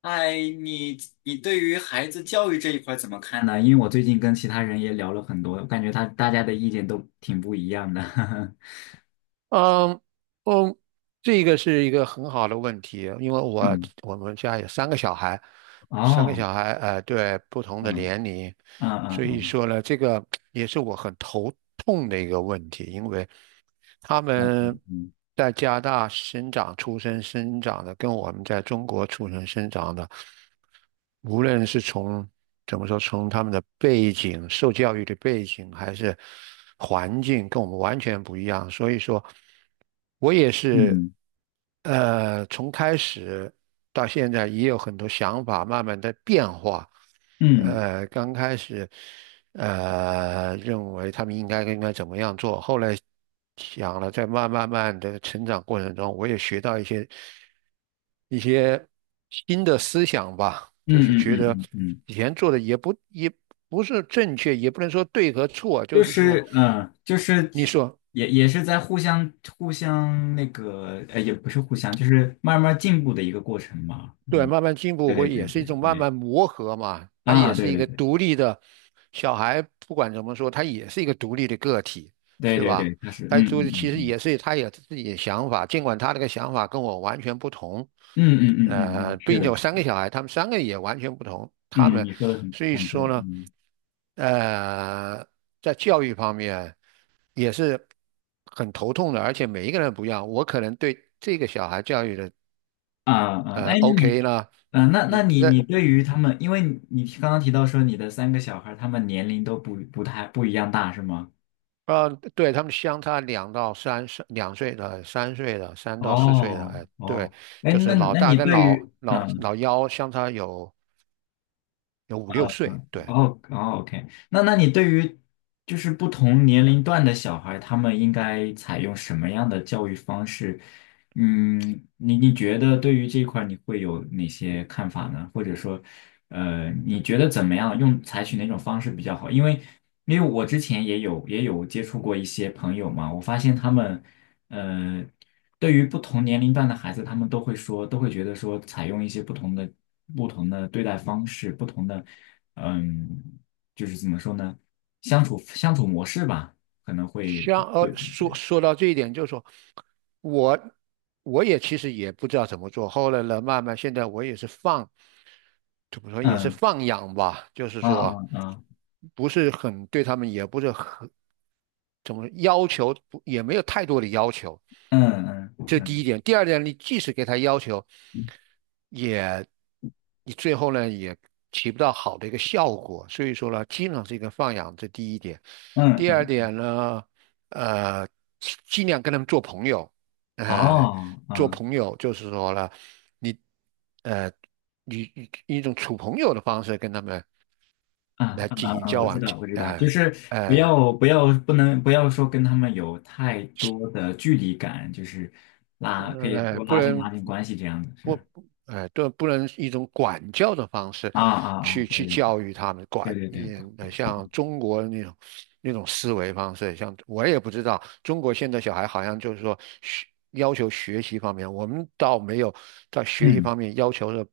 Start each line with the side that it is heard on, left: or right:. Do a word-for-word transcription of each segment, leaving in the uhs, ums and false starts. left: 哎，你你对于孩子教育这一块儿怎么看呢？因为我最近跟其他人也聊了很多，我感觉他大家的意见都挺不一样的。
right: 嗯嗯，这个是一个很好的问题，因为我
left: 嗯。
right: 我们家有三个小孩，三个
left: 哦。
right: 小孩，呃，对，不同的
left: 嗯
right: 年龄，
left: 嗯
right: 所以
left: 嗯
right: 说呢，这个也是我很头痛的一个问题。因为。他
left: 嗯
right: 们
left: 嗯
right: 在加拿大生长、出生、生长的，跟我们在中国出生、生长的，无论是从怎么说，从他们的背景、受教育的背景，还是环境，跟我们完全不一样。所以说，我也
left: 嗯
right: 是，
left: 嗯
right: 呃，从开始到现在，也有很多想法慢慢在变化。
left: 嗯嗯嗯
right: 呃，刚开始。呃，认为他们应该应该怎么样做。后来想了，在慢慢慢的成长过程中，我也学到一些一些新的思想吧，
left: 嗯
right: 就是觉
left: 嗯。
right: 得
left: 嗯嗯。
right: 以前做的也不也不是正确，也不能说对和错，就
left: 就
right: 是说，
left: 是嗯，就是
right: 你说。
left: 也也是在互相互相那个，呃，也不是互相，就是慢慢进步的一个过程嘛。
right: 对，
left: 嗯。
right: 慢慢进步
left: 对对
right: 会也
left: 对
right: 是一种
left: 对
right: 慢
left: 对。
right: 慢磨合嘛，他也
left: 啊，
right: 是
left: 对
right: 一
left: 对
right: 个
left: 对
right: 独立的小孩，不管怎么说，他也是一个独立的个体，
left: 对
right: 是
left: 对
right: 吧？
left: 对，他是。
right: 他
left: 嗯嗯
right: 就其
left: 嗯
right: 实
left: 嗯
right: 也是他有自己的想法，尽管他那个想法跟我完全不同，
left: 嗯嗯嗯嗯嗯。
right: 呃，
left: 是
right: 并且
left: 的，
right: 我
left: 是
right: 三
left: 的。
right: 个小孩，他们三个也完全不同，他
left: 嗯。
right: 们
left: 你说的很
right: 所以
left: 很对。
right: 说呢，
left: 嗯。
right: 呃，在教育方面也是很头痛的，而且每一个人不一样，我可能对这个小孩教育的。
left: 啊啊。
right: 呃
left: 哎，那你。
right: ，OK 呢，
left: 啊，那
right: 你
left: 那你你
right: 在
left: 对于他
right: 嗯
left: 们，因为你你刚刚提到说你的三个小孩，他们年龄都不不太不一样大，是吗？
right: 呃，对他们相差两到三岁，两岁的、三岁的、三到四岁的，
left: 哦
right: 哎，对，
left: 哦。哎，
right: 就
left: 那
right: 是
left: 你
right: 老
left: 那
right: 大
left: 你
right: 跟
left: 对
right: 老
left: 于。
right: 老
left: 嗯、
right: 老幺相差有有五六岁，
left: 嗯。
right: 对。
left: 哦哦。OK。那那你对于就是不同年龄段的小孩，他们应该采用什么样的教育方式？嗯。你你觉得对于这一块儿你会有哪些看法呢？或者说，呃，你觉得怎么样用采取哪种方式比较好？因为因为我之前也有也有接触过一些朋友嘛，我发现他们。呃。对于不同年龄段的孩子，他们都会说，都会觉得说，采用一些不同的、不同的对待方式，不同的。嗯。就是怎么说呢，相处相处模式吧，可能会。
right: 像呃，
left: 对。
right: 说说到这一点，就是说我我也其实也不知道怎么做，后来呢，慢慢现在我也是放，怎么说也是
left: 嗯。
right: 放养吧，就是
left: 啊
right: 说
left: 啊啊。
right: 不是很对他们，也不是很怎么说要求，不也没有太多的要求，
left: 嗯嗯
right: 这是第一
left: 嗯
right: 点。第二点，你即使给他要求，也你最后呢也起不到好的一个效果。所以说呢，经常是一个放养，这第一点。
left: 嗯
right: 第二
left: 嗯。
right: 点呢，呃，尽尽量跟他们做朋友，呃，
left: 哦。
right: 做
left: 嗯
right: 朋友就是说呢，你呃，以以一种处朋友的方式跟他们
left: 嗯
right: 来
left: 嗯
right: 进
left: 嗯
right: 行
left: 嗯。
right: 交
left: 我知
right: 往，
left: 道，我知道，就
right: 呃
left: 是不
right: 呃。
left: 要不要不能不要说跟他们有太多的距离感，就是拉可以
right: 呃，
left: 多
right: 不
left: 拉近拉
right: 能。
left: 近关系这样子，
right: 不，
left: 是。
right: 哎，对，不能一种管教的方式
left: 啊啊啊。
right: 去去
left: 对
right: 教育他们，管
left: 对对对
right: 也呃
left: 对对。
right: 像中国那种那种思维方式，像我也不知道，中国现在小孩好像就是说学要求学习方面，我们倒没有在学习
left: 嗯
right: 方面要求的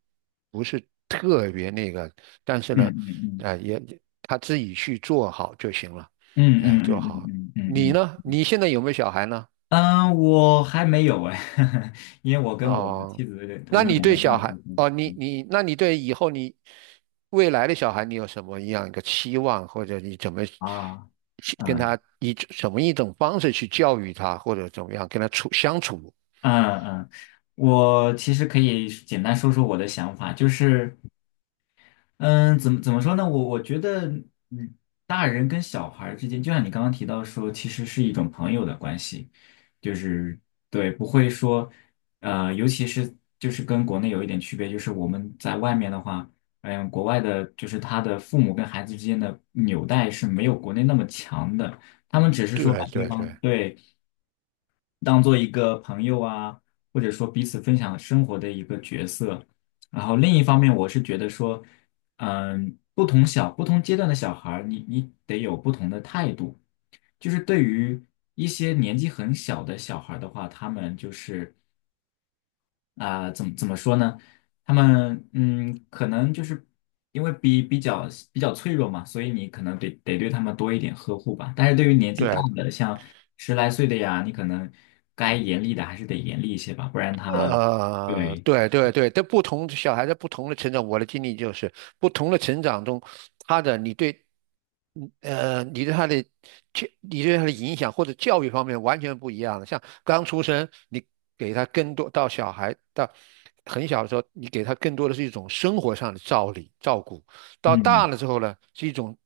right: 不是特别那个，但是
left: 嗯
right: 呢，
left: 嗯嗯
right: 哎，也他自己去做好就行了，
left: 嗯
right: 哎，做
left: 嗯嗯
right: 好。
left: 嗯嗯嗯
right: 你
left: 嗯。
right: 呢？你现在有没有小孩呢？
left: 嗯。我还没有哎。因为我跟我的
right: 哦，
left: 妻子，我
right: 那
left: 们
right: 你
left: 两
right: 对
left: 个
right: 小
left: 刚结
right: 孩，
left: 婚。
right: 哦，你
left: 嗯
right: 你，那你对以后你未来的小孩，你有什么样一个期望，或者你怎么
left: 啊。
right: 去跟
left: 嗯
right: 他以什么一种方式去教育他，或者怎么样跟他处相处？
left: 嗯嗯。嗯我其实可以简单说说我的想法，就是。嗯。怎么怎么说呢？我我觉得，嗯，大人跟小孩儿之间，就像你刚刚提到说，其实是一种朋友的关系，就是对，不会说，呃，尤其是就是跟国内有一点区别，就是我们在外面的话，嗯，国外的就是他的父母跟孩子之间的纽带是没有国内那么强的，他们只是说
right: 对
left: 把对
right: 对
left: 方
right: 对
left: 对。当做一个朋友啊，或者说彼此分享生活的一个角色。然后另一方面，我是觉得说，嗯，不同小不同阶段的小孩儿，你你得有不同的态度。就是对于一些年纪很小的小孩儿的话，他们就是。啊、怎么怎么说呢？他们嗯，可能就是因为比比较比较脆弱嘛，所以你可能得得对他们多一点呵护吧。但是对于年纪大
right: 对，
left: 的，像十来岁的呀，你可能该严厉的还是得严厉一些吧，不然他。
right: 呃，
left: 对。
right: 对对对，在不同小孩在不同的成长，我的经历就是不同的成长中，他的你对，嗯呃，你对他的教，你对他的影响或者教育方面完全不一样的。像刚出生，你给他更多到小孩到很小的时候，你给他更多的是一种生活上的照理照顾；到
left: 嗯。
right: 大了之后呢，是一种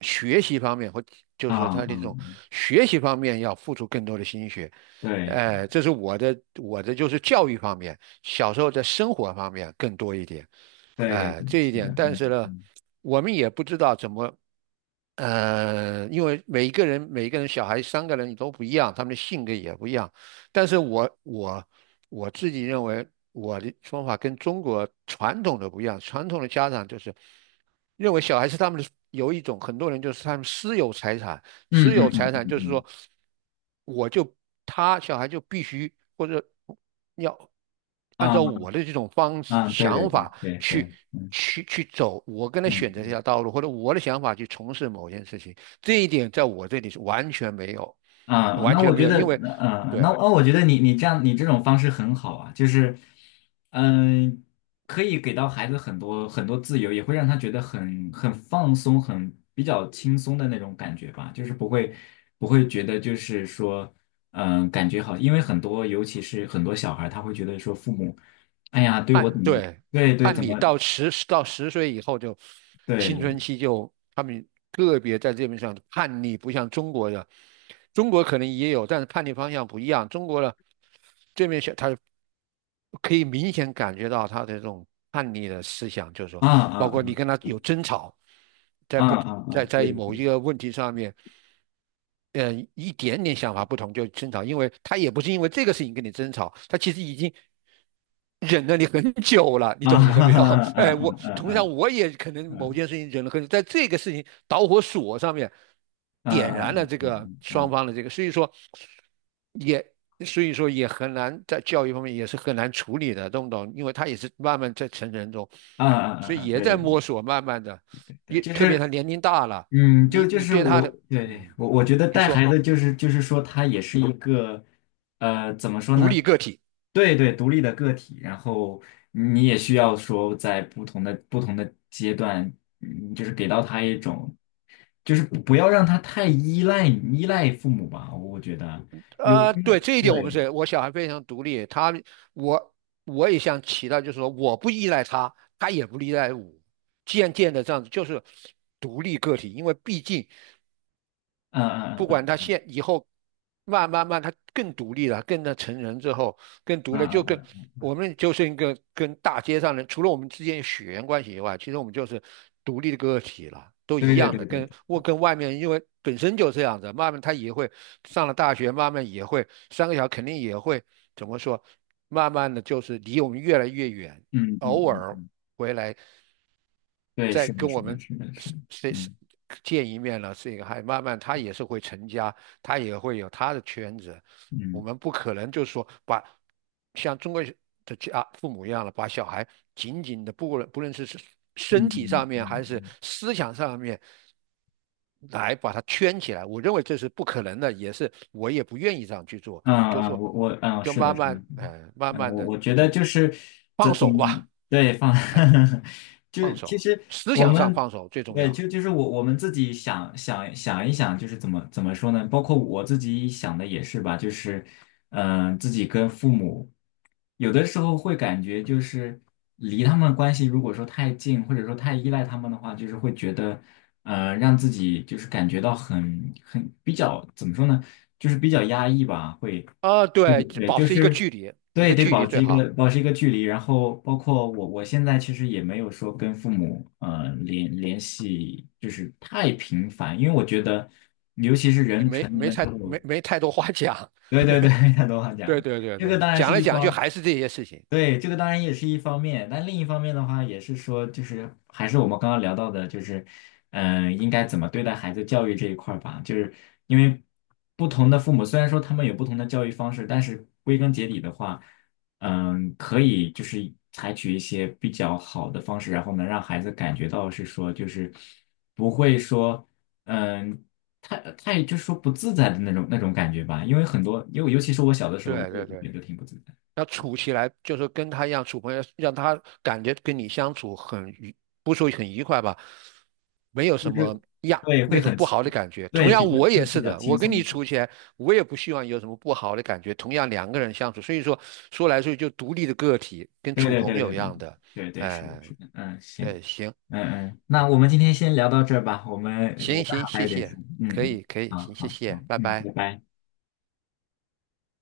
right: 学习方面或就
left: 啊
right: 是说他
left: 啊。
right: 的这种
left: 嗯。
right: 学习方面要付出更多的心血。
left: 对
right: 呃，这是我的我的就是教育方面，小时候在生活方面更多一点，
left: 对对
right: 呃，
left: 对，
right: 这一
left: 是的。
right: 点。但是
left: 嗯
right: 呢，
left: 嗯
right: 我们也不知道怎么，呃，因为每一个人每一个人小孩三个人都不一样，他们的性格也不一样。但是我我我自己认为我的方法跟中国传统的不一样，传统的家长就是认为小孩是他们的有一种很多人就是他们私有财产，
left: 嗯
right: 私有
left: 嗯
right: 财产
left: 嗯
right: 就是
left: 嗯
right: 说，我就他小孩就必须或者要按
left: 嗯。啊
right: 照我的这种方式
left: 啊。对对
right: 想
left: 对
right: 法
left: 对对。
right: 去
left: 嗯
right: 去去走，我跟他选择这
left: 嗯。
right: 条道路，或者我的想法去从事某件事情，这一点在我这里是完全没有，
left: 啊，
right: 完
left: 那
right: 全
left: 我
right: 没
left: 觉
right: 有，
left: 得，
right: 因为
left: 呃，那
right: 对。
left: 那我觉得你你这样你这种方式很好啊，就是。嗯、可以给到孩子很多很多自由，也会让他觉得很很放松，很比较轻松的那种感觉吧，就是不会不会觉得就是说。嗯、感觉好，因为很多尤其是很多小孩儿他会觉得说父母，哎呀，对我怎
right: 按
left: 么样。
right: 对，
left: 对对
right: 按
left: 怎
right: 理
left: 么
right: 到十到十岁以后就
left: 对
right: 青
left: 对。
right: 春期就他们个别在这边上叛逆，不像中国的，中国可能也有，但是叛逆方向不一样。中国的可以明显感觉到他的这种叛逆的思想，就是说，
left: 啊啊
right: 包括你
left: 啊
right: 跟他有争吵，在
left: 啊
right: 不
left: 啊
right: 在
left: 啊。对
right: 在
left: 对
right: 某
left: 对。
right: 一个问题上面，嗯，一点点想法不同就争吵，因为他也不是因为这个事情跟你争吵，他其实已经忍了你很久了，你
left: 啊
right: 懂我意思
left: 哈
right: 没
left: 哈。
right: 有？
left: 啊
right: 哎，我
left: 啊
right: 同样
left: 啊
right: 我也可能
left: 啊啊
right: 某件事情忍了很久，在这个事情导火索上面。
left: 啊
right: 点
left: 啊啊
right: 燃了这个
left: 啊啊。
right: 双
left: 啊。
right: 方的这个，所以说也所以说也很难在教育方面也是很难处理的，懂不懂？因为他也是慢慢在成人中，
left: 嗯嗯嗯
right: 所以
left: 嗯。
right: 也
left: 对
right: 在
left: 对对
right: 摸索，慢慢的，
left: 对。
right: 也
left: 就
right: 特别
left: 是
right: 他年龄大了，
left: 嗯，就
right: 你
left: 就
right: 你
left: 是
right: 对他
left: 我。
right: 的，
left: 对对。
right: 嗯，
left: 我我觉得
right: 你
left: 带孩
right: 说
left: 子就是就是说他也是一个，呃，怎么说
right: 独
left: 呢？
right: 立个体。
left: 对对，独立的个体，然后你也需要说在不同的不同的阶段。嗯，就是给到他一种，就是不不要让他太依赖依赖父母吧，我觉得有
right: 呃，
left: 因
right: 对，
left: 为
right: 这一点我们
left: 对。
right: 是，我小孩非常独立，他我我也想起到，就是说我不依赖他，他也不依赖我，渐渐的这样子就是独立个体，因为毕竟
left: 嗯嗯
right: 不管
left: 嗯
right: 他现以后慢慢慢他更独立了，更的成人之后更独
left: 嗯
right: 立，就
left: 嗯
right: 跟
left: 嗯嗯。
right: 我们就是一个跟大街上人，除了我们之间血缘关系以外，其实我们就是独立的个体了，都一
left: 对对
right: 样
left: 对
right: 的，
left: 对对。
right: 跟我跟外面因为本身就这样子，慢慢他也会上了大学，慢慢也会三个小孩肯定也会怎么说，慢慢的就是离我们越来越远，
left: 嗯嗯
right: 偶
left: 嗯
right: 尔
left: 嗯。
right: 回来
left: 对，
right: 再
left: 是的，
right: 跟
left: 是
right: 我
left: 的，
right: 们
left: 是的，是的。
right: 是是
left: 嗯
right: 见一面了，是一个还慢慢他也是会成家，他也会有他的圈子，我
left: 嗯。
right: 们不可能就是说把像中国的家父母一样的把小孩紧紧的，不论不论是
left: 嗯
right: 身体上
left: 嗯
right: 面还是
left: 嗯
right: 思想上面。来把他圈起来，我认为这是不可能的，也是我也不愿意这样去做。
left: 嗯。啊
right: 就是
left: 啊
right: 说，
left: 我我嗯。
right: 就
left: 是的，
right: 慢
left: 是的，是
right: 慢，
left: 的。
right: 呃，慢
left: 嗯，
right: 慢
left: 我
right: 的
left: 我
right: 一
left: 觉得
right: 种
left: 就是
right: 放
left: 怎怎
right: 手
left: 么
right: 吧，
left: 对。放。
right: 嗯、呃
left: 就
right: 放
left: 是其
right: 手，
left: 实
right: 思
left: 我
right: 想上
left: 们
right: 放手最重
left: 对
right: 要。
left: 就就是我我们自己想想想一想，就是怎么怎么说呢？包括我自己想的也是吧，就是嗯、呃自己跟父母。有的时候会感觉就是离他们关系如果说太近，或者说太依赖他们的话，就是会觉得，呃，让自己就是感觉到很很比较怎么说呢，就是比较压抑吧，会。
right: 啊，
left: 对
right: 对，
left: 对，
right: 保
left: 就
right: 持一个
left: 是
right: 距离，一
left: 对，
right: 个
left: 得
right: 距
left: 保
right: 离最
left: 持一个
right: 好。
left: 保持一个距离，然后包括我我现在其实也没有说跟父母呃联联系就是太频繁，因为我觉得。
right: 你没没太没没太多话讲。
left: 对对对。他都话
right: 对
left: 讲。
right: 对对
left: 这个
right: 对，
left: 当然是
right: 讲来
left: 一
right: 讲去
left: 方。
right: 还是这些事情。
left: 对，这个当然也是一方面，但另一方面的话，也是说，就是还是我们刚刚聊到的，就是。嗯、应该怎么对待孩子教育这一块儿吧，就是因为不同的父母，虽然说他们有不同的教育方式，但是归根结底的话，嗯，可以就是采取一些比较好的方式，然后能让孩子感觉到是说，就是不会说。嗯，太太就是说不自在的那种那种感觉吧，因为很多，因为尤其是我小的时候，我
right: 对
left: 也
right: 对
left: 会
right: 对。
left: 觉得挺不自在，
right: 要处起来，就是跟他一样处朋友，让他感觉跟你相处很愉，不说很愉快吧，没有
left: 就
right: 什
left: 是
right: 么呀
left: 对，
right: 那
left: 会
right: 种
left: 很，
right: 不好的感觉。同
left: 对，
right: 样，
left: 比较
right: 我
left: 会
right: 也
left: 比
right: 是
left: 较
right: 的，
left: 轻
right: 我跟
left: 松一
right: 你
left: 点。
right: 处起来，我也不希望有什么不好的感觉。同样，两个人相处，所以说说来说去就独立的个体，跟
left: 对
right: 处
left: 对
right: 朋
left: 对对
right: 友一
left: 对
right: 样的。
left: 对对。是的，
right: 哎、
left: 是的。嗯，行。
right: 对，行
left: 嗯嗯。那我们今天先聊到这儿吧，我们我
right: 行
left: 刚
right: 行，
left: 好还
right: 谢
left: 有点事。
right: 谢，
left: 嗯
right: 可
left: 嗯。
right: 以可以，
left: 好
right: 行，谢
left: 好
right: 谢，
left: 好。
right: 拜
left: 嗯。
right: 拜。
left: 拜拜。